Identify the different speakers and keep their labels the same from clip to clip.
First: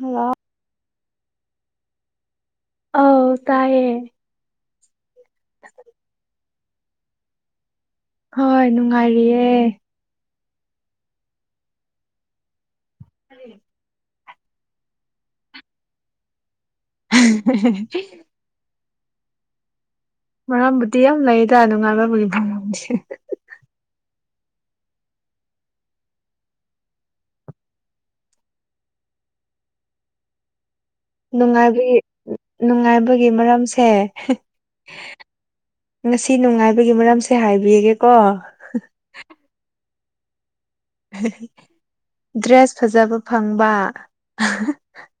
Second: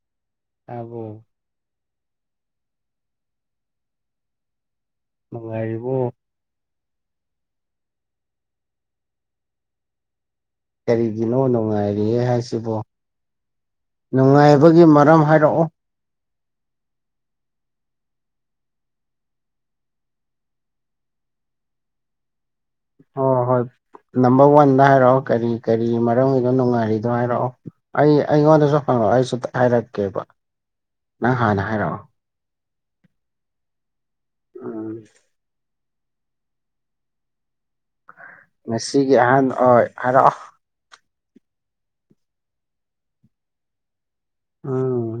Speaker 1: hello
Speaker 2: ꯇꯥꯕꯣ
Speaker 1: ꯑꯥꯎ ꯇꯥꯏꯌꯦ
Speaker 2: ꯉꯥꯏꯔꯤꯕꯣ
Speaker 1: ꯍꯣꯏ ꯅꯨꯡꯉꯥꯏꯔꯤꯌꯦ
Speaker 2: ꯀꯔꯤꯒꯤꯅꯣ ꯅꯨꯡꯉꯥꯏꯔꯤꯦ ꯍꯥꯏꯁꯤꯕꯣ
Speaker 1: ꯐ
Speaker 2: ꯅꯨꯡꯉꯥꯏꯕꯒꯤ ꯃꯔꯝ ꯍꯥꯏꯔꯛꯑꯣ
Speaker 1: [unintelligible] ꯃꯔꯝꯕꯨꯗꯤ ꯌꯥꯝ ꯂꯩꯌꯦꯗ ꯅꯨꯡꯉꯥꯏꯕꯒꯤ ꯐꯁꯦ
Speaker 2: ꯑꯣ ꯍꯣꯏ ꯅꯝꯕꯔ ꯋꯥꯟꯗ ꯍꯥꯏꯔꯛꯑꯣ ꯀꯔꯤ ꯀꯔꯤ ꯃꯔꯝꯒꯤꯗꯣ ꯅꯨꯡꯉꯥꯏꯔꯤꯗꯣ ꯍꯥꯏꯔꯛꯑꯣ ꯑꯩ ꯑꯩꯉꯣꯟꯗꯁꯨ ꯍꯪꯉꯛꯑꯣ ꯑꯩꯁꯨ ꯍꯥꯏꯔꯛꯀꯦꯕ ꯅꯪ ꯍꯥꯟꯅ
Speaker 1: ꯅꯨꯡꯉꯥꯏꯕꯒꯤ
Speaker 2: ꯍꯥꯏꯔꯛꯑꯣ
Speaker 1: ꯅꯨꯡꯉꯥꯏꯕꯒꯤ ꯃꯔꯝꯁꯦ
Speaker 2: ꯎꯝ
Speaker 1: ꯉꯁꯤ ꯅꯨꯡꯉꯥꯏꯕꯒꯤ ꯃꯔꯝꯁꯦ ꯍꯥꯏꯕꯤꯒꯦ
Speaker 2: ꯉꯁꯤꯒꯤ ꯑꯍꯥꯟ ꯑꯣꯏ ꯍꯥꯏꯔꯥꯎꯑꯣ
Speaker 1: ꯗ꯭ꯔꯦꯁ ꯐꯖꯕ ꯐꯪꯕ
Speaker 2: ꯑꯥ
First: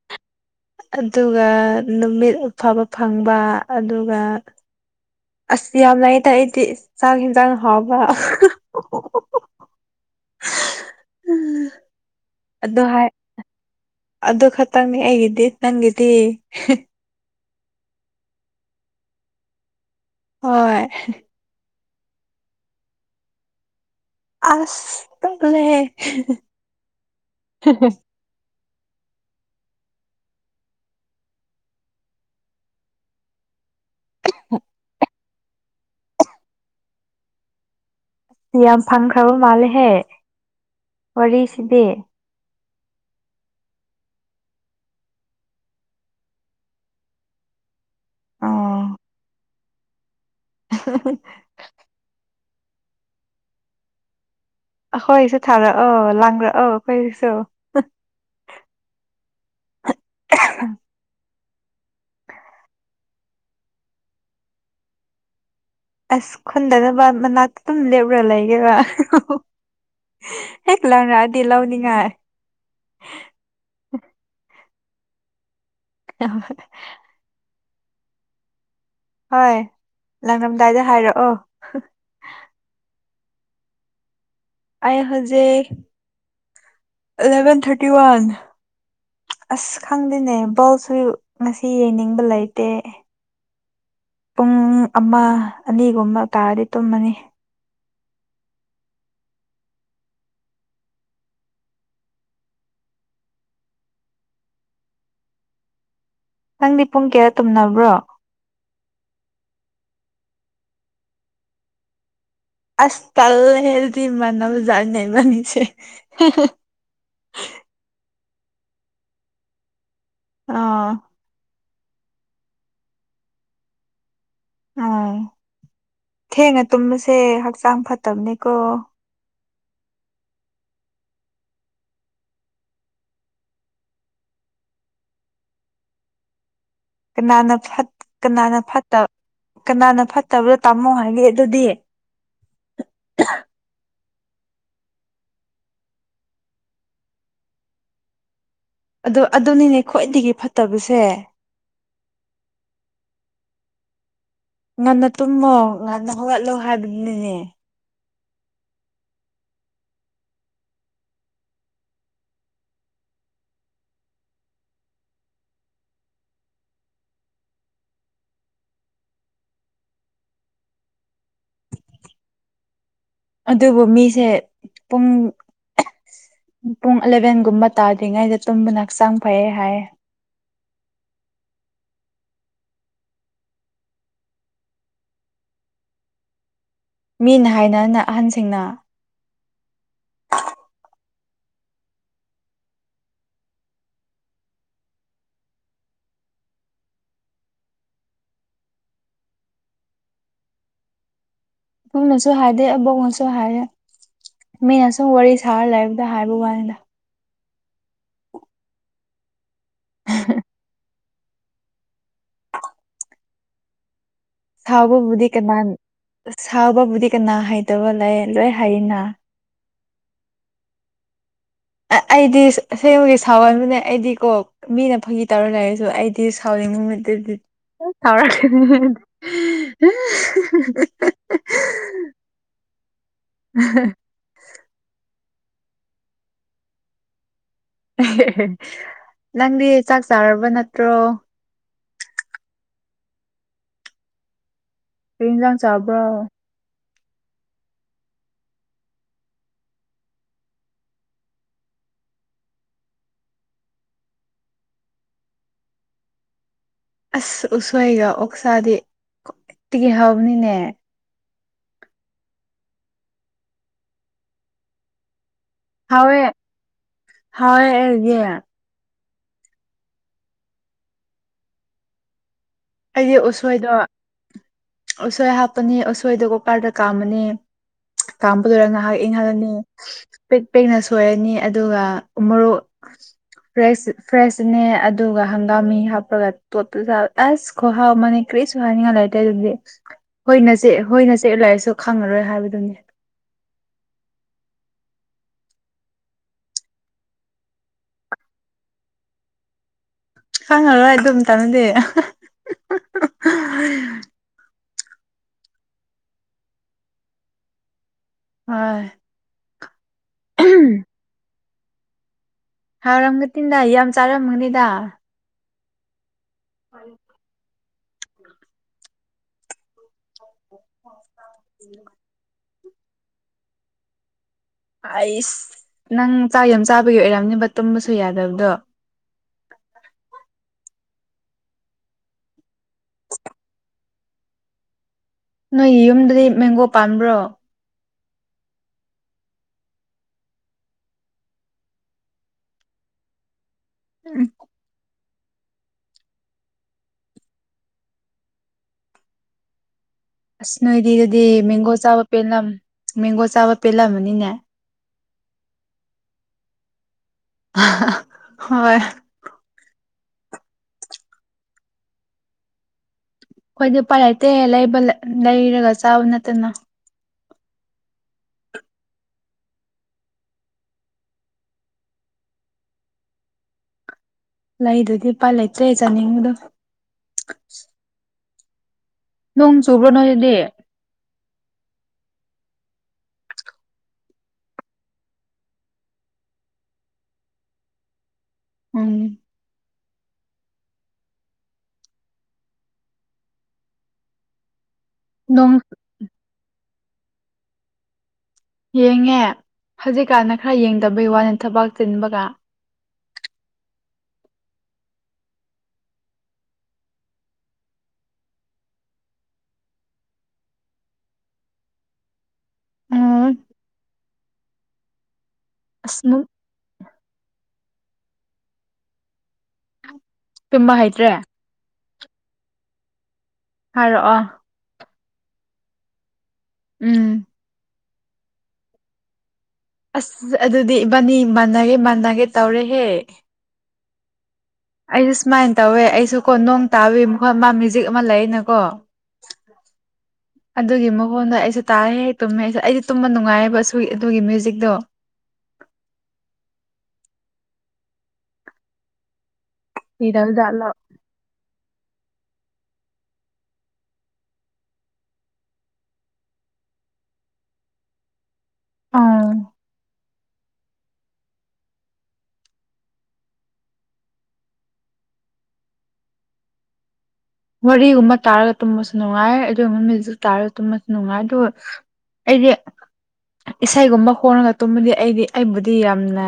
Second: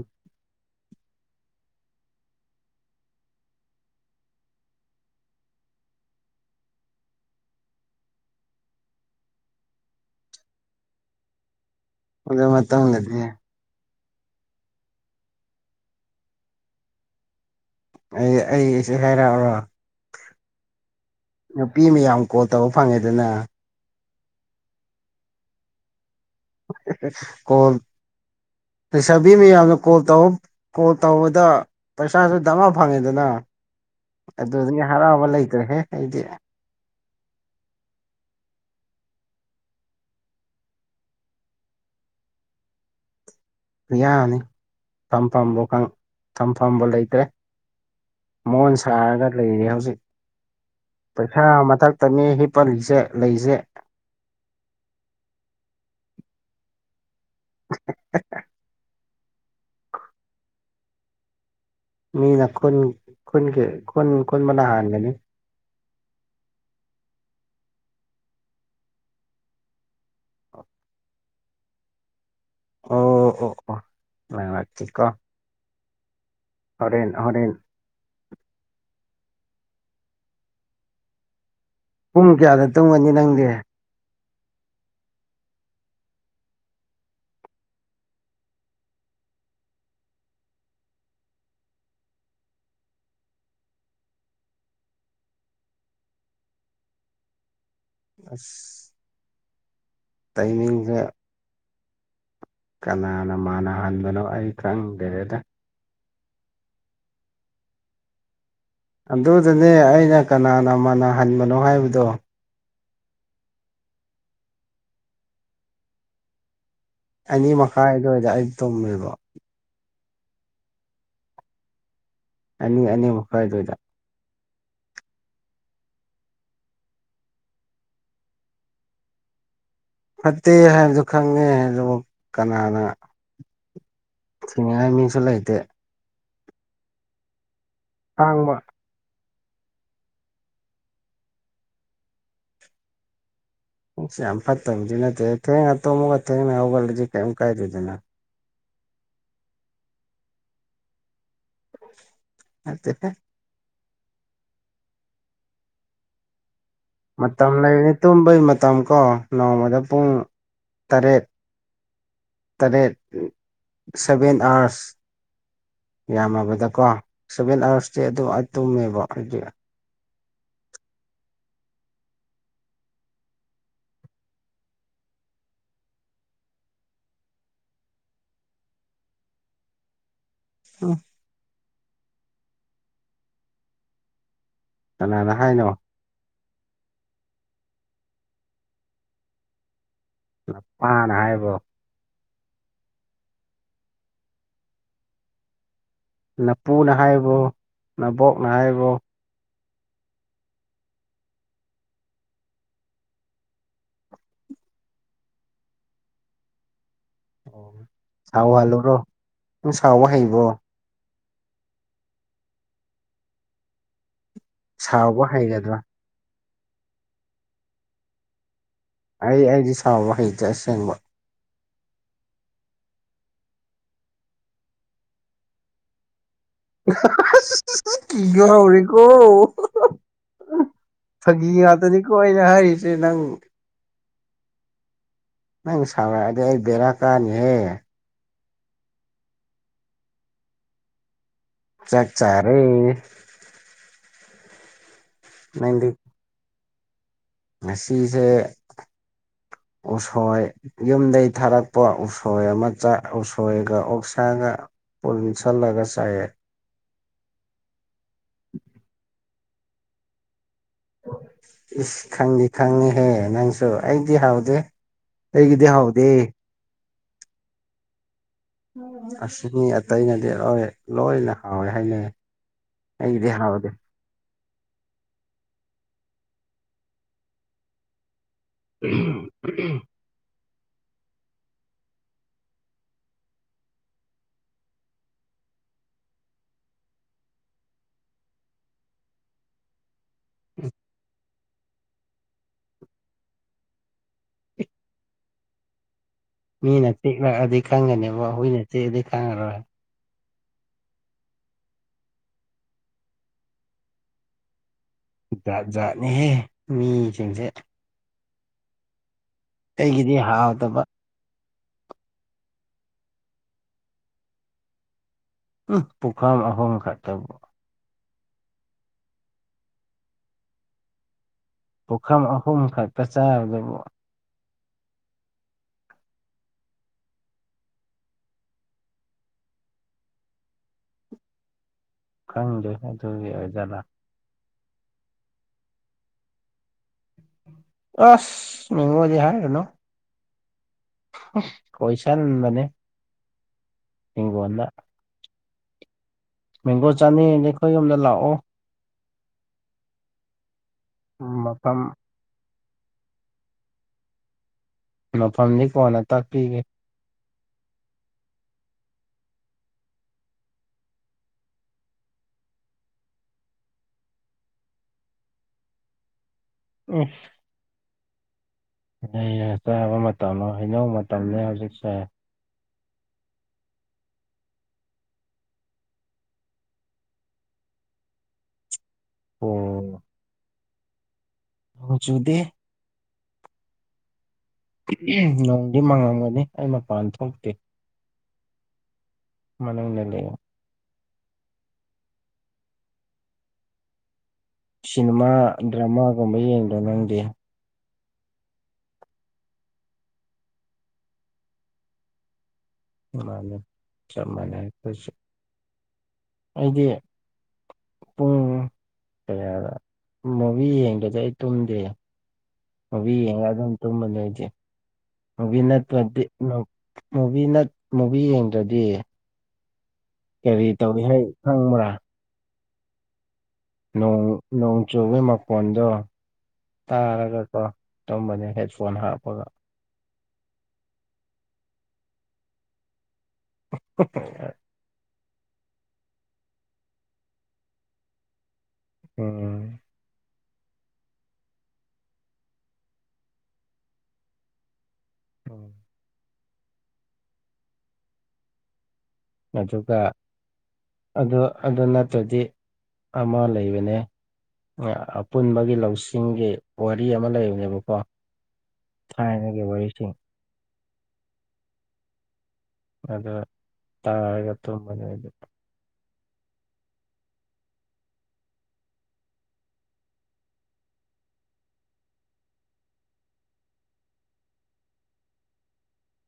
Speaker 1: ꯑꯗꯨꯒ ꯅꯨꯃꯤꯠ ꯐꯕ ꯐꯪꯕ ꯑꯗꯨꯒ ꯑꯁ ꯌꯥꯝꯅꯇ ꯑꯩꯗꯤ ꯆꯥꯛ ꯌꯦꯟꯁꯥꯡ ꯍꯥꯎꯕ
Speaker 2: ꯑꯣ ꯃꯠꯇ
Speaker 1: ꯑꯗꯨ ꯍꯥꯏ
Speaker 2: ꯂꯩꯗꯤ
Speaker 1: ꯑꯗꯨ ꯈꯛꯇꯪꯅꯤ ꯑꯩꯒꯤꯗꯤ ꯅꯪꯒꯤꯗꯤ
Speaker 2: ꯑꯩ ꯑꯩꯁꯦ ꯍꯥꯏꯔꯛꯑꯔꯣ
Speaker 1: ꯍꯣꯏ
Speaker 2: ꯅꯨꯄꯤ ꯃꯌꯥꯝ ꯀꯣꯜ ꯇꯧꯕ ꯐꯪꯉꯦꯗꯅ
Speaker 1: ꯑꯁ ꯇꯂꯦ
Speaker 2: ꯀ‌ꯣꯜ ꯂꯩꯁꯥꯕꯤ ꯃꯌꯥꯝꯅ ꯀꯣꯜ ꯀꯣꯜ ꯇꯧꯕꯗ ꯄꯩꯁꯥꯁꯨ ꯗꯃꯥ ꯐꯪꯉꯦꯗꯅ ꯑꯗꯨ ꯍꯔꯥꯎꯕ ꯂꯩꯇ꯭ꯔꯦꯍꯦ ꯑꯩꯗꯤ
Speaker 1: ꯑꯁ ꯌꯥꯝ ꯐꯪꯈ꯭ꯔꯕ ꯃꯥꯜꯂꯦꯍꯦ ꯋꯥꯔꯤꯁꯤꯗꯤ
Speaker 2: ꯌꯥꯅꯤ ꯇꯝꯐꯝꯕꯨ ꯊꯝꯐꯝꯕꯨ ꯂꯩꯇ꯭ꯔꯦ ꯃꯣꯟ
Speaker 1: ꯑꯣ
Speaker 2: ꯁꯥꯔꯒ ꯂꯩꯔꯦ ꯍꯧꯖꯤꯛ ꯄꯩꯁꯥ ꯃꯊꯛꯇꯅꯤ ꯍꯤꯞꯄꯜꯂꯤꯁꯦ ꯂꯩꯖꯦ
Speaker 1: ꯑꯩꯈꯣꯏꯁꯨ ꯊꯥꯔꯛꯑꯣ ꯂꯥꯡꯛꯑꯣ ꯀꯩꯁꯨ [unintelligible]
Speaker 2: ꯃꯤꯅ ꯈꯨꯟ ꯈꯨꯟꯒꯤ ꯈꯨꯟ ꯀꯨꯟ ꯃꯅꯥ ꯍꯥꯟꯒꯅꯤ
Speaker 1: ꯑꯁ ꯈꯨꯟꯗꯅꯕ ꯃꯅꯥꯛꯇ ꯑꯗꯨꯝ ꯂꯦꯞꯔꯒ ꯂꯩꯒꯦꯕ ꯍ ꯂ ꯔꯗꯤ ꯂꯥꯎꯅꯤꯡꯉꯥꯏ
Speaker 2: ꯑꯣ ꯑꯣ ꯑꯣ ꯆꯀꯣ
Speaker 1: ꯑ
Speaker 2: ꯍꯣꯔꯦꯟ ꯍꯣꯔꯦꯟ
Speaker 1: ꯍꯣꯏ ꯂꯥꯡꯂꯝꯝꯗꯥꯏꯗ ꯍꯥꯏꯔꯛꯑꯣ
Speaker 2: ꯄꯨꯡ ꯀꯌꯥꯗ ꯇꯨꯡꯒꯅꯤ ꯅꯪꯗꯤ
Speaker 1: I has a eleven thirty one ꯑꯁ ꯈꯪꯗꯦꯅꯦ ꯕꯜꯁꯨ ꯉꯁꯤ ꯌꯦꯡꯅꯤꯡꯕ ꯂꯩꯇꯦ ꯄꯨꯡ ꯑꯃ ꯑꯅꯤꯒꯨꯝꯕ ꯇꯥꯔꯗꯤ ꯇꯨꯝꯃꯅꯤ
Speaker 2: ꯑꯁ ꯇꯥꯏꯃꯤꯡꯁ ꯀꯅꯥꯅ ꯃꯥꯟꯅꯍꯟꯕꯅꯣ ꯑꯩ ꯈꯪꯒꯦꯗ
Speaker 1: ꯅꯪꯗꯤ ꯄꯨꯡ ꯀꯌꯥ ꯇꯨꯝꯅꯕ꯭ꯔꯣ
Speaker 2: ꯑꯗꯨꯗꯅꯦ ꯑꯩꯅ ꯀꯅꯥꯅ ꯃꯥꯅꯍꯟꯕꯅꯣ ꯍꯥꯏꯕꯗꯣ
Speaker 1: ꯑꯁ ꯇꯜ ꯍꯗꯤ ꯏꯅ ꯑꯃꯖꯔꯅꯦ ꯃꯅꯤꯁꯦ
Speaker 2: ꯑꯅꯤ ꯃꯈꯥꯏꯗꯗ ꯑꯩ ꯇꯨꯝꯃꯤꯕ
Speaker 1: ꯑꯥ
Speaker 2: ꯑꯅꯤ ꯑꯅꯤꯃꯛ ꯐꯥꯏꯗꯣꯏꯗ
Speaker 1: ꯎꯥ ꯊꯦꯡꯉ ꯇꯨꯝꯃꯁꯦ ꯍꯛꯆꯥꯡ ꯐꯠꯇꯕꯅꯤꯀꯣ
Speaker 2: ꯐꯠꯇꯦ ꯍꯥꯏꯕꯗꯨ ꯈꯪꯉꯦ ꯑꯗꯨꯕꯨ ꯀꯅꯥꯅ ꯊꯤꯡꯅꯤꯉꯥꯏ ꯃꯤꯡꯁꯨ ꯂꯩꯇꯦ
Speaker 1: ꯀꯅꯥꯅ ꯐ
Speaker 2: ꯍꯥꯡꯕ
Speaker 1: ꯀꯅꯥꯅ ꯐꯠꯇꯕ ꯀꯅꯥꯅ ꯐꯠꯇꯕꯗꯣ ꯇꯥꯝꯃꯣ ꯍꯥꯏꯒꯦ ꯑꯗꯨꯗꯤ
Speaker 2: ꯎ ꯌꯥꯝ ꯐꯠꯇꯕꯗꯤ ꯅꯠꯇꯦ ꯊꯦꯡꯅ ꯇꯣꯝꯃꯒ ꯊꯦꯡꯅ ꯍꯧꯒꯠꯂꯁꯤ ꯀꯩꯝ ꯀꯥꯏꯗꯦꯗꯅ
Speaker 1: ꯑ ꯑꯗꯨꯅꯤꯅꯦ ꯈ꯭ꯋꯥꯏꯗꯒꯤ ꯐꯠꯇꯕꯁꯦ
Speaker 2: ꯑ
Speaker 1: ꯉꯟꯅ ꯇꯨꯝꯃꯣ ꯉꯟꯅ ꯍꯧꯒꯠꯂꯣ ꯍꯥꯏꯕꯗꯨꯅꯤꯅꯦ
Speaker 2: ꯑ ꯇꯨꯝꯕꯩ ꯃꯇꯝ ꯀꯣ ꯅꯣꯡꯃꯗ ꯄꯨꯡ ꯇꯔꯦꯠ ꯇꯔꯦꯠ ꯁꯚꯦꯟ ꯑꯋꯥꯔꯁ ꯌꯥꯝꯃꯕꯗꯀꯣ ꯁꯚꯦꯟ ꯑꯥꯋꯥꯔꯁꯇꯤ ꯑꯗꯨꯝ ꯇꯨꯝꯃꯦꯕ ꯍꯧ
Speaker 1: ꯑꯗꯨꯕꯨ ꯃꯤꯁꯦ ꯄꯨꯡ ꯄꯨꯡ ꯑꯦꯂꯚꯦꯟꯒꯨꯝꯕ ꯇꯥꯗ꯭ꯔꯤꯉꯩꯗ ꯇꯨꯝꯕꯅ ꯍꯛꯆꯥꯡ ꯐꯩꯌꯦ ꯍꯥꯏ
Speaker 2: ꯑ ꯀꯅꯥꯅ ꯍꯥꯏꯅꯣ
Speaker 1: ꯃꯤꯅ ꯍꯥꯏꯅꯅ ꯑꯍꯟꯁꯤꯡꯅ
Speaker 2: ꯂꯄꯥꯅ ꯍꯥꯏꯕꯣ ꯂꯄꯨꯅ ꯍꯥꯏꯕꯨ ꯅꯕꯣꯛꯅ ꯍꯥꯏꯕꯨ
Speaker 1: ꯄꯨꯡꯅꯁꯨ ꯍꯥꯏꯗꯦ ꯑꯕꯣꯛꯅꯁꯨ ꯍꯥꯏꯌꯦ ꯃꯤ ꯑꯁꯨꯝ ꯋꯥꯔꯤ ꯁꯥꯔ ꯂꯩꯕꯗ ꯍꯥꯏꯕ ꯋꯥꯗ
Speaker 2: ꯑꯣ ꯁꯥꯎ ꯍꯥꯜꯂꯨꯔꯣ ꯅꯨꯝ ꯁꯥꯎꯕ ꯍꯩꯕ꯭ꯔꯣ ꯁꯥꯎꯕ
Speaker 1: ꯁꯥꯕꯕꯨꯗꯤ ꯀꯅꯥꯥꯟ
Speaker 2: ꯍꯩꯒꯗ꯭ꯔꯥ
Speaker 1: ꯁꯥꯎꯕꯕꯨꯗꯤ ꯀꯅꯥ ꯍꯩꯇꯕ ꯂꯩ ꯂꯣꯏ ꯍꯔꯤꯅ
Speaker 2: ꯍꯥꯎ ꯋꯥꯍꯩꯗꯦ ꯑꯁꯦꯡꯕ
Speaker 1: ꯑꯩꯗꯤ ꯁꯦꯡꯕꯒꯤ ꯁꯥꯋꯟꯕꯅꯦ ꯑꯩꯗꯤ ꯀꯣ ꯃꯤꯅ ꯐꯥꯒꯤ ꯇꯧꯔ ꯂꯩꯔꯁꯨ ꯑꯩꯗꯤ ꯗꯤ ꯁꯥꯎꯔꯤꯃꯨ ꯃꯠꯇ
Speaker 2: ꯑꯁ
Speaker 1: ꯁꯥꯎꯔꯦ
Speaker 2: ꯀꯤꯕ ꯍꯧꯔꯦꯀꯣ ꯐꯥꯒꯤ ꯉꯥꯛꯇꯗꯤ ꯀꯣꯅ ꯍꯥꯏꯔꯤꯁꯦ ꯅꯪ ꯅꯪ ꯁꯥꯎꯔꯛꯑꯗꯤ ꯑꯩ ꯕꯦꯔꯥ ꯀꯥꯅꯤꯍꯦ
Speaker 1: ꯅꯪꯗꯤ ꯆꯥꯛ ꯆꯥꯔꯕ ꯅꯠꯇ꯭ꯔꯣ
Speaker 2: ꯆꯥꯛ ꯆꯥꯔꯦ
Speaker 1: ꯀꯩ ꯏꯟꯁꯥꯡ ꯆꯥꯕ꯭ꯔꯥ
Speaker 2: ꯃꯦꯁꯤꯁꯦ ꯎꯁꯣꯏ ꯌꯨꯝꯗꯒꯤꯩ ꯊꯥꯔꯛꯄ ꯎꯁꯣꯏ ꯑꯃ ꯎꯁꯣꯏꯒ ꯑꯣꯛꯁꯥꯏ ꯄꯨꯟꯁꯜꯂꯒ ꯆꯥꯏꯑ
Speaker 1: ꯑꯁ ꯎꯁꯣꯏꯒ ꯑꯣꯛꯁꯥꯗꯤ ꯈ꯭ꯋꯥꯛꯇꯤꯒꯤ ꯍꯕꯅꯤꯅꯦ
Speaker 2: ꯏꯁ ꯈꯪꯅꯤ ꯈꯪꯉꯍꯦ ꯅꯪꯁꯨ ꯑꯩꯗꯤ ꯍꯥꯎꯗꯦ ꯍꯩꯒꯗꯦ ꯍꯥꯎꯗꯦ
Speaker 1: ꯍꯒ
Speaker 2: ꯑꯁꯤꯅꯤ ꯑꯇꯩꯅꯗꯤ ꯂꯣꯏ ꯂꯣꯏꯅ ꯍꯥꯎꯋꯦ ꯍꯥꯏꯅꯩ
Speaker 1: ꯑꯩꯗꯤ
Speaker 2: ꯑꯩꯒꯤꯗꯤ ꯍꯥꯎꯗꯦ
Speaker 1: ꯎꯁꯣꯏꯗꯣ ꯎꯁꯣꯏ ꯍꯥꯞꯄꯅꯤ ꯎꯁꯣꯏꯗ ꯀꯣꯀꯥꯔꯗ ꯀꯥꯝꯃꯅꯤ ꯇꯥꯝꯕꯗꯨꯔꯒ ꯉꯥꯏꯍꯥꯛ ꯏꯪꯍꯜꯂꯅꯤ ꯄꯤꯛ ꯄꯦꯛꯅ ꯁꯣꯏꯔꯅꯤ ꯑꯗꯨꯒ ꯃꯣꯔꯣꯛ ꯐ꯭ꯔꯦꯁ ꯐ꯭ꯔꯦꯁꯅꯦ ꯑꯗꯨꯒ ꯍꯪꯒꯥꯝꯃꯤ ꯍꯥꯞꯄꯒ ꯇꯣꯠꯇ ꯑꯁ ꯈꯣꯍꯥꯎ ꯃꯅꯦ ꯀꯔꯤꯁꯨ ꯍꯥꯏꯅꯤꯡꯉꯥꯏ ꯂꯩꯇꯦ ꯑꯗꯨꯗꯤ ꯍꯣꯏꯅꯁꯦ ꯍ ꯇꯦꯛ ꯂꯩꯥꯏꯔꯤꯁꯨ ꯈꯪꯉꯔꯣꯏ ꯍꯥꯏꯕꯗꯨꯅꯤ
Speaker 2: ꯃꯤꯅ ꯆꯤꯛꯂꯛꯑꯗꯤ ꯈꯪꯒꯅꯦꯕ ꯑꯩꯈꯣꯏꯏꯅ ꯆꯤꯛꯑꯗꯤ ꯈꯪꯉꯔꯣꯏ
Speaker 1: ꯈꯪꯉꯔꯣꯏ ꯑꯩ ꯑꯗꯨꯝ ꯇꯥꯟꯅꯗꯤꯦ
Speaker 2: ꯖꯥꯠ ꯖꯥꯠꯅꯦꯍꯦ ꯃꯤꯁꯤꯡꯁꯦ
Speaker 1: ꯍꯣꯏ
Speaker 2: ꯀꯩꯒꯤꯗꯤ ꯍꯥꯎꯗꯕ
Speaker 1: ꯍꯥꯎꯔꯝꯒꯅꯤꯗ ꯌꯥꯝ ꯆꯥꯔꯝꯒꯅꯤꯗ
Speaker 2: ꯄꯣꯈꯥꯝ ꯑꯍꯣꯡꯈꯥ ꯇꯥꯕꯣ
Speaker 1: [unintelligible]
Speaker 2: ꯄꯨꯈꯝ ꯑꯍꯨꯝ ꯈꯛꯇ ꯆꯥꯗꯕ
Speaker 1: ꯑꯩꯁ ꯅꯪ ꯆꯥꯛ ꯌꯥꯝ ꯆꯥꯕꯒꯤ ꯑꯣꯏꯔꯝꯅꯦꯕ ꯇꯨꯝꯕꯁꯨ ꯌꯥꯗꯕꯗꯣ
Speaker 2: [unintelligible] ꯈꯪꯗꯦ ꯑꯗꯨꯒꯤ ꯑꯣꯏꯖꯅ
Speaker 1: ꯅꯣꯏ ꯌꯨꯝꯗꯗꯤ ꯃꯦꯡꯒꯣ ꯄꯥꯟꯕꯥ꯭ꯔꯣ
Speaker 2: ꯑꯁ ꯃꯦꯨꯗꯤꯍꯔ ꯑꯗꯨꯅꯣ ꯀꯣꯏꯁ ꯃꯅꯤ ꯏ ꯋꯥꯗ ꯃꯦꯡꯒꯣ ꯆꯥꯅꯤꯅꯦ ꯑꯩꯈꯣꯏ ꯌꯨꯝꯗ ꯂꯥꯛꯑꯣ
Speaker 1: ꯑꯁ ꯅꯣꯏꯗꯤꯗꯗꯤ ꯃꯦꯡꯒꯣ
Speaker 2: ꯃꯐꯝ
Speaker 1: ꯆꯥꯕ ꯄꯦꯜꯂꯝ ꯃꯦꯡꯒꯣ ꯆꯥꯕ ꯄꯦꯜꯂꯝꯃꯅꯤꯅꯦ
Speaker 2: ꯃꯐꯝꯗꯤ ꯀꯣꯟꯅ ꯇꯥꯛꯄꯤꯒꯦ
Speaker 1: ꯍꯣꯏ ꯑꯩꯈꯣꯏꯗꯤ ꯄꯥꯏ ꯂꯩꯇꯦ ꯂꯩꯕ ꯂꯩꯔꯒ ꯆꯥꯕ ꯅꯠꯇꯅ
Speaker 2: [unintelligible] ꯑꯩꯅ ꯆꯥꯕ ꯃꯇꯝꯗ ꯍꯩꯅꯧ ꯃꯇꯝꯅꯤꯅꯦ ꯍꯧꯖꯤꯛ ꯁꯥꯏ
Speaker 1: ꯂꯩꯗꯨꯗꯤ ꯎꯄꯥꯏ ꯂꯩꯇ꯭ꯔꯦ ꯆꯥꯅꯤꯡꯕꯗꯣ ꯅꯣꯡ
Speaker 2: ꯑꯣ
Speaker 1: ꯆꯨꯕ꯭ꯔꯣ ꯅꯣꯏꯗꯤ
Speaker 2: ꯆꯨꯗꯦ ꯅꯣꯡꯗꯤ ꯃꯥꯡꯉꯝꯒꯅꯤ ꯑꯩ ꯃꯄꯥꯟ ꯊꯣꯛꯇꯦ
Speaker 1: ꯎꯝ
Speaker 2: [unintelligible] ꯁꯤꯅꯦꯃꯥ
Speaker 1: ꯅꯣꯡ
Speaker 2: ꯗ꯭ꯔꯃꯥꯒꯨꯝꯕ ꯌꯦꯡꯗꯣ ꯅꯪꯗꯤ
Speaker 1: ꯌꯦꯡꯉꯦ ꯍꯧꯖꯤꯛꯀꯥꯟꯅ ꯈꯔ ꯌꯦꯡꯗꯕꯩ ꯋꯥꯅꯦ ꯊꯕꯥꯛ ꯆꯤꯟꯕꯒ
Speaker 2: ꯃꯥꯅ ꯆꯞ ꯃꯥꯟꯅꯩ ꯑꯩꯈꯣꯏꯁꯨ ꯑꯩꯗꯤ ꯄꯨꯡ ꯀꯌꯥꯗ ꯃꯨꯚꯤ ꯌꯦꯡꯗꯗꯤꯦ ꯑꯩ ꯇꯨꯝꯗꯦ ꯃꯨꯕꯤ
Speaker 1: ꯎꯝ
Speaker 2: ꯌꯦꯉꯥ ꯑꯗꯨꯝ ꯇꯨꯝꯕꯅꯦ ꯑꯩꯗꯤ
Speaker 1: ꯑꯁ ꯃꯨꯛ
Speaker 2: ꯨꯃꯨꯚꯤ ꯅꯗꯤ ꯃꯨꯚꯤ ꯌꯦꯡꯗ꯭ꯔꯗꯤ ꯀꯔꯤ
Speaker 1: ꯇꯨꯝꯕ
Speaker 2: ꯇꯧꯔꯤ
Speaker 1: ꯍꯩꯇ꯭ꯔꯦ
Speaker 2: ꯍꯥꯏ ꯈꯪꯕ꯭ꯔꯥ
Speaker 1: ꯍꯥꯏꯔꯛꯑꯣ
Speaker 2: ꯅꯣꯡꯆꯨꯒꯤ ꯃꯣꯟꯗꯣ
Speaker 1: ꯎꯝ
Speaker 2: ꯇꯥꯔꯒꯀꯣ ꯇꯨꯝꯕꯅꯤ ꯍꯦꯠ ꯐꯣꯐꯣꯅ ꯍꯥꯄꯒ
Speaker 1: ꯑꯁ ꯑꯗꯨꯗꯤ ꯏꯕꯥꯅꯤ ꯃꯥꯟꯅꯒꯦ ꯃꯥꯟꯅꯒꯦ ꯇꯧꯔꯦꯍꯦ
Speaker 2: ꯎ
Speaker 1: ꯑꯩꯁꯨ ꯁꯨꯃꯥꯏꯅ ꯇꯧꯋꯦ ꯑꯩꯁꯨ ꯀꯣ ꯅꯣꯡ ꯇꯥꯕꯤ ꯃꯈꯣꯏ ꯃꯥ ꯃ꯭ꯌꯨꯖꯤꯛ ꯑꯃ ꯂꯩꯅꯀꯣ
Speaker 2: ꯎꯝ
Speaker 1: ꯑꯗꯨꯒꯤ ꯃꯈꯣꯟꯗ ꯑꯩꯁꯨ ꯇꯥꯔꯦ ꯍꯦꯛ ꯇꯨꯝꯃꯦ ꯑꯩꯁꯨ ꯑꯩꯗꯤ ꯇꯨꯝꯕ ꯅꯨꯡꯉꯥꯏꯌꯦꯕ ꯑꯗꯨꯒꯤ ꯃ꯭ꯌꯨꯖꯤꯛꯇꯣ
Speaker 2: ꯍꯝ ꯑꯗꯨꯒ
Speaker 1: ꯂꯤꯔꯕꯖꯥꯠꯂꯣ
Speaker 2: ꯑꯗꯨ ꯑꯗꯨ ꯅꯠꯇ꯭ꯔꯗꯤ ꯑꯃ ꯂꯩꯕꯅꯦ ꯑꯄꯨꯟꯕꯒꯤ ꯂꯧꯁꯤꯡꯒꯤ ꯋꯥꯔꯤ ꯑꯃ ꯂꯩꯕꯅꯦꯕꯀꯣ ꯊꯥꯏꯅ
Speaker 1: ꯑꯥ
Speaker 2: ꯀꯦ ꯋꯥꯔꯤꯁꯤ ꯑꯗ ꯇꯥꯒ ꯇꯨꯝꯅꯦ
Speaker 1: ꯋꯥꯔꯤꯒꯨꯝꯕ ꯇꯥꯔꯒ ꯇꯨꯝꯕꯁꯨ ꯅꯨꯡꯉꯥꯏ ꯑꯗꯨꯒꯨꯝꯕ ꯃ꯭ꯌꯨꯖꯤꯛ ꯇꯥꯔꯒ ꯇꯨꯝꯕꯁꯨ ꯅꯨꯡꯉꯥꯏ ꯑꯗꯨꯒ ꯑꯩꯗꯤ ꯏꯁꯩꯒꯨꯝꯕ ꯍꯣꯡꯅꯒ ꯇꯨꯝꯃꯗꯤ ꯑꯩꯗꯤ ꯑꯩꯕꯨꯗꯤ ꯌꯥꯝꯅ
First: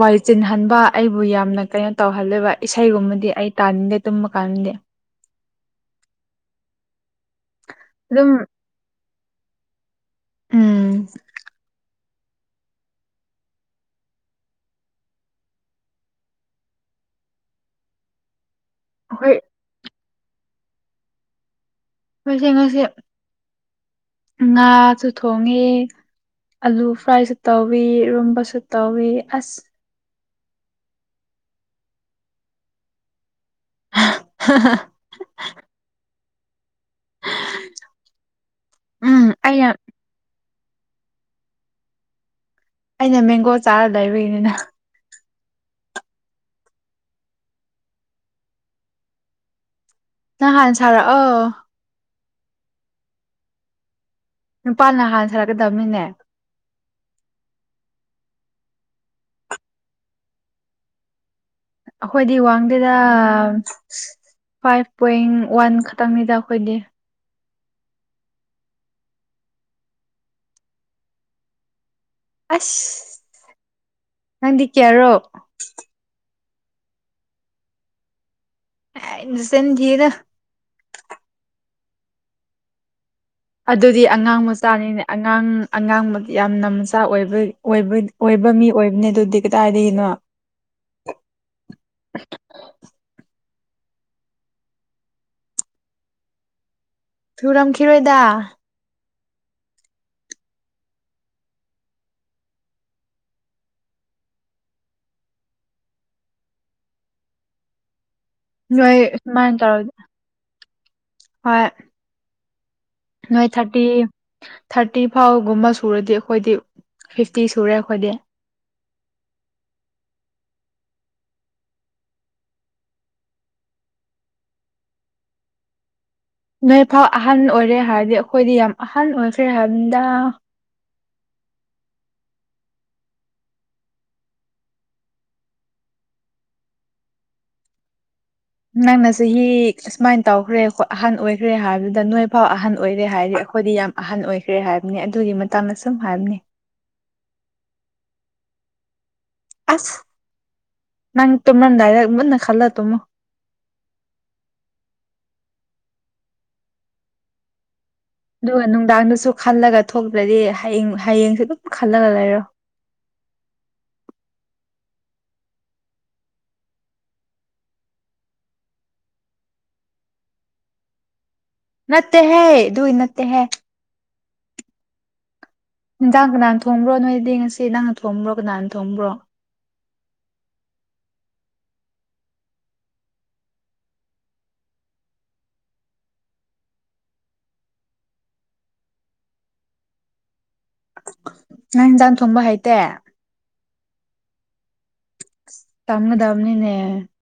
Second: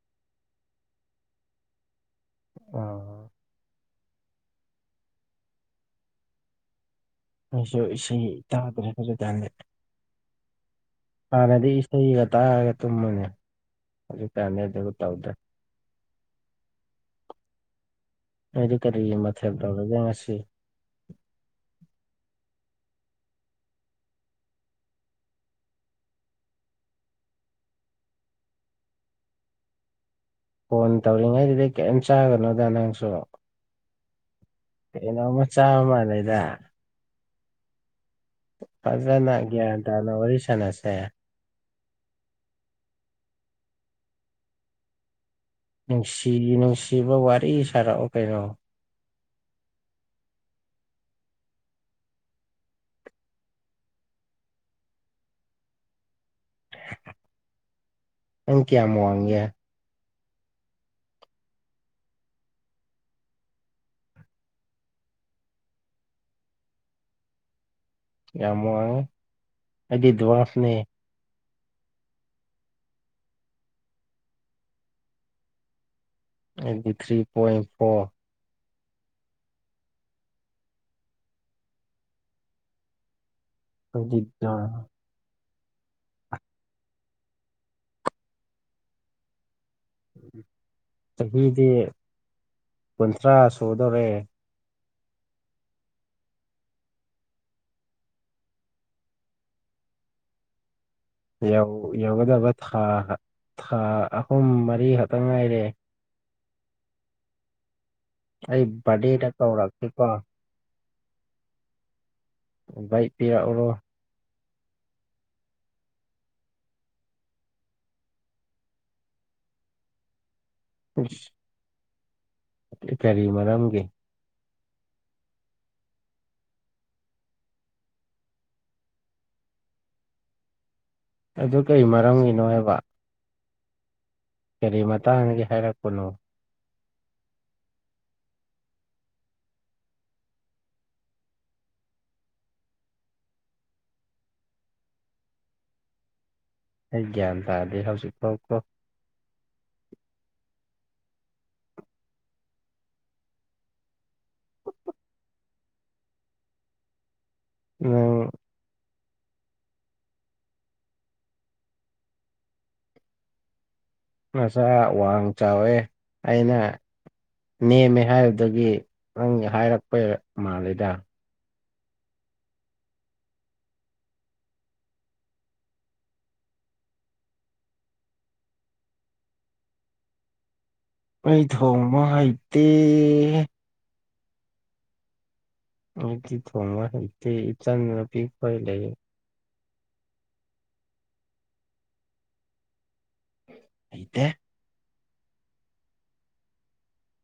Speaker 1: ꯋꯥꯏ ꯆꯤꯟꯍꯟꯕ ꯑꯩꯕꯨ ꯌꯥꯝꯅ ꯀꯩꯅ ꯇꯧꯍꯜꯂꯦꯕ
Speaker 2: ꯑꯥ
Speaker 1: ꯏꯁꯩꯒꯨꯝꯕꯗꯤ ꯑꯩ ꯇꯥꯅꯤꯡꯗꯦ ꯇꯨꯝꯕ ꯀꯥꯟꯗꯦ
Speaker 2: ꯑꯩꯁꯨ ꯏꯁꯩ
Speaker 1: ꯑꯗꯨꯝ
Speaker 2: ꯇꯥꯗ꯭ꯔꯦ ꯐꯖ ꯇꯅꯦ
Speaker 1: ꯎꯝ
Speaker 2: ꯍꯥꯟꯅꯗꯤ ꯏꯁꯩꯒ ꯇꯥꯔꯒ ꯇꯨꯝꯃꯅꯦ ꯍꯧꯖꯤꯛꯇꯅꯤ ꯑꯗꯨ ꯇꯧꯗ꯭ꯔꯦ ꯑꯗꯨ ꯀꯔꯤ
Speaker 1: ꯍꯣꯏ
Speaker 2: ꯃꯊꯦꯜ ꯇꯧꯔꯥꯕ ꯉꯁꯤ
Speaker 1: ꯑꯩꯁ ꯉꯁꯤ ꯉꯥꯁꯨ ꯊꯣꯡꯉꯤ ꯑꯂꯨ ꯐ꯭ꯔꯥꯏꯁꯨ ꯇꯧꯋꯤ ꯔꯨꯝꯕꯁꯨ ꯇꯧꯏ ꯑꯁ
Speaker 2: ꯐꯣꯟ ꯇꯧꯔꯤꯉꯩꯗꯨꯗꯤ ꯀꯔꯤꯝ ꯆꯥꯒꯅꯣꯗ ꯅꯪꯁꯨ ꯑꯅꯃ ꯆꯥꯕ ꯃ ꯂꯩꯗ
Speaker 1: ꯎꯝ
Speaker 2: ꯐꯖꯅ
Speaker 1: ꯑꯩꯅ
Speaker 2: ꯒ꯭ꯌꯥꯟ ꯇꯥꯅ ꯋꯥꯔꯤ ꯁꯥꯟꯅꯁꯦ
Speaker 1: ꯑꯩꯅ ꯃꯦꯡꯒꯣ ꯆꯥꯔ ꯂꯩꯕꯅꯤꯅ
Speaker 2: ꯅꯨꯡꯁꯤ ꯅꯨꯡꯁꯤꯕ ꯋꯥꯔꯤ ꯁꯥꯔꯛꯑꯣ ꯀꯩꯅꯣ
Speaker 1: ꯅꯪ ꯍꯥꯟꯅ ꯁꯥꯔꯛꯑꯣ ꯅꯨꯄꯥꯅꯍꯥꯟ ꯁꯥꯔꯛꯀꯗꯕꯅꯤꯅꯦ
Speaker 2: ꯅꯪ ꯀꯌꯥꯃꯣ ꯋꯥꯡꯦ
Speaker 1: ꯑꯩꯈꯣꯏꯗꯤ ꯋꯥꯡꯗꯨꯗ ꯐꯥꯏꯚ ꯄꯣꯏꯟ ꯋꯥꯟ ꯈꯛꯇꯪꯅꯤꯗ ꯑꯩꯈꯣꯏꯗꯤ
Speaker 2: ꯌꯥꯝ ꯋꯥꯉꯦ ꯑꯩꯗꯤ ꯋꯥꯁꯅꯦ
Speaker 1: ꯑꯁ ꯅꯪꯗꯤ ꯀꯌꯥꯔꯣ
Speaker 2: ꯑꯩꯠꯇꯤ ꯊ꯭ꯔꯤ ꯄꯣꯏꯟ ꯐꯣꯔ
Speaker 1: ꯁꯦꯟ ꯌꯦꯗ ꯑꯗꯨꯗꯤ
Speaker 2: ꯑꯩꯗꯤ
Speaker 1: ꯑꯉꯥꯡ ꯃꯆꯥꯅꯤꯅꯦ ꯑꯉꯥꯡ ꯑꯉꯥꯡ ꯌꯥꯝꯅ ꯃꯆꯥ ꯑꯣꯏꯕ ꯑꯣꯏ ꯑꯣꯏꯕ ꯃꯤ ꯑꯣꯏꯕꯅꯤ ꯑꯗꯨꯗꯤ ꯀꯗꯥꯏꯗꯒꯤꯅꯣ
Speaker 2: ꯆꯍꯤꯗꯤ ꯀꯨꯟꯊ꯭ꯔꯥ ꯁꯨꯗꯧꯣꯔꯦ
Speaker 1: ꯊꯨꯔꯝꯈꯤꯔꯣꯏꯗ
Speaker 2: ꯌꯧ ꯌꯧꯒꯗꯕ ꯍꯥ ꯍꯥ ꯊꯥ ꯑꯍꯨꯝ ꯃꯔꯤ ꯈꯛꯇ ꯉꯥꯏꯔꯦ ꯑꯩ
Speaker 1: ꯍꯣꯏ
Speaker 2: ꯕꯥꯔꯗꯦꯗ
Speaker 1: ꯁꯨꯃꯥꯏꯅ ꯇꯧꯔꯒ
Speaker 2: ꯀꯧꯔꯛꯀꯦꯀꯣ
Speaker 1: ꯍꯣꯏ
Speaker 2: ꯏ ꯄꯦꯔ
Speaker 1: ꯅꯣꯏ
Speaker 2: ꯑꯣꯏꯔꯣ
Speaker 1: ꯊꯥꯔꯇꯤ ꯊꯥꯔꯇꯤ ꯐꯥꯎꯒꯨꯝꯕ ꯁꯨꯔꯗꯤ ꯑꯩꯈꯣꯏꯗꯤ ꯐꯤꯐꯇꯤ ꯁꯨꯔꯦ ꯑꯩꯈꯣꯏꯗꯤ
Speaker 2: [unintelligible] ꯀꯔꯤ ꯃꯔꯝꯒꯤꯦ
Speaker 1: ꯅꯣꯏ ꯐꯥꯎ ꯑꯍꯟ ꯑꯣꯏꯔꯦ ꯍꯥꯏꯔꯗꯤ ꯑꯩꯈꯣꯏꯗꯤ ꯌꯥꯝ ꯑꯍꯟ ꯑꯣꯏꯈ꯭ꯔꯦ ꯍꯥꯏꯕꯗ
Speaker 2: ꯑꯗꯨ ꯀꯔꯤ ꯃꯔꯝꯒꯤꯅꯣ ꯍꯥꯏꯕ ꯀꯔꯤ ꯃꯇꯥꯡꯒꯤ ꯍꯥꯏꯔꯛꯄꯅꯣ
Speaker 1: ꯅꯪꯅ ꯆꯍꯤ ꯑꯨꯃꯥꯏꯅ ꯇꯧꯈ꯭ꯔꯦ ꯑꯍꯟ ꯑꯣꯏꯈ꯭ꯔꯦ ꯍꯥꯏꯕꯗꯨꯗ ꯅꯣꯏ ꯐꯥꯎ ꯑꯍꯟ ꯑꯣꯏꯔꯦ ꯍꯥꯏꯔꯤ ꯑꯩꯈꯣꯏꯗꯤ ꯌꯥꯝ ꯑꯍꯟ ꯑꯣꯏꯈ꯭ꯔꯦ ꯍꯥꯏꯕꯅꯦ ꯑꯗꯨꯒꯤ ꯃꯇꯥꯡꯗ ꯁꯨꯝ ꯍꯥꯏꯕꯅꯤ
Speaker 2: ꯑꯩ ꯒ꯭ꯌꯥꯟ ꯇꯥꯗꯦ ꯍꯧꯖꯤꯛꯐꯥꯎꯀꯣ
Speaker 1: ꯑꯁ ꯅꯪ ꯇꯣꯅ ꯗꯗꯥꯏꯔꯅ ꯈꯜꯂ ꯇꯃ
Speaker 2: ꯅꯪ
Speaker 1: ꯑꯗꯨꯒ ꯅꯨꯡꯗꯥꯡꯗ ꯁꯨ ꯈꯜꯂꯒ ꯊꯣꯛꯇ꯭ꯔꯗꯤ ꯍꯌꯦꯡ ꯍꯌꯦꯡꯁ ꯑꯗꯨꯝ ꯈꯜꯂꯒ ꯂꯩꯔꯣ
Speaker 2: ꯃꯁꯥ ꯋꯥꯡ ꯆꯥꯎꯋꯦ ꯑꯩꯅ ꯅꯦꯝꯃꯦ ꯍꯥꯏꯕꯗꯒꯤ ꯅꯪꯒꯤ ꯍꯥꯏꯔꯛꯄ ꯃꯥꯂꯦꯗ
Speaker 1: ꯅꯠꯇ ꯍꯦ ꯏ ꯅꯠꯇ ꯍ
Speaker 2: [unintelligible]
Speaker 1: ꯗꯥꯡ ꯀꯅꯥꯅ ꯊꯣꯡꯕ꯭ꯔꯣ ꯅꯣꯏꯗꯤ ꯉꯁꯤ ꯅ ꯅꯪꯅ ꯊꯣꯡꯕ꯭ꯔꯣ ꯀꯅꯥꯅ ꯊꯣꯡꯕ꯭ꯔꯣ
Speaker 2: ꯃꯩ ꯊꯣꯡꯃ ꯍꯥꯏꯩꯗꯦ ꯑꯩꯗꯤ ꯊꯣꯡ ꯍꯥꯏ ꯏ ꯆꯥꯟꯅ ꯄꯤ ꯐ ꯂꯩ
Speaker 1: ꯅꯪ ꯌꯦꯟꯖꯥꯡ ꯊꯣꯡꯕ ꯍꯩꯇꯦ
Speaker 2: ꯑꯇ
Speaker 1: ꯇꯝꯅꯗꯝꯅꯤꯅꯦ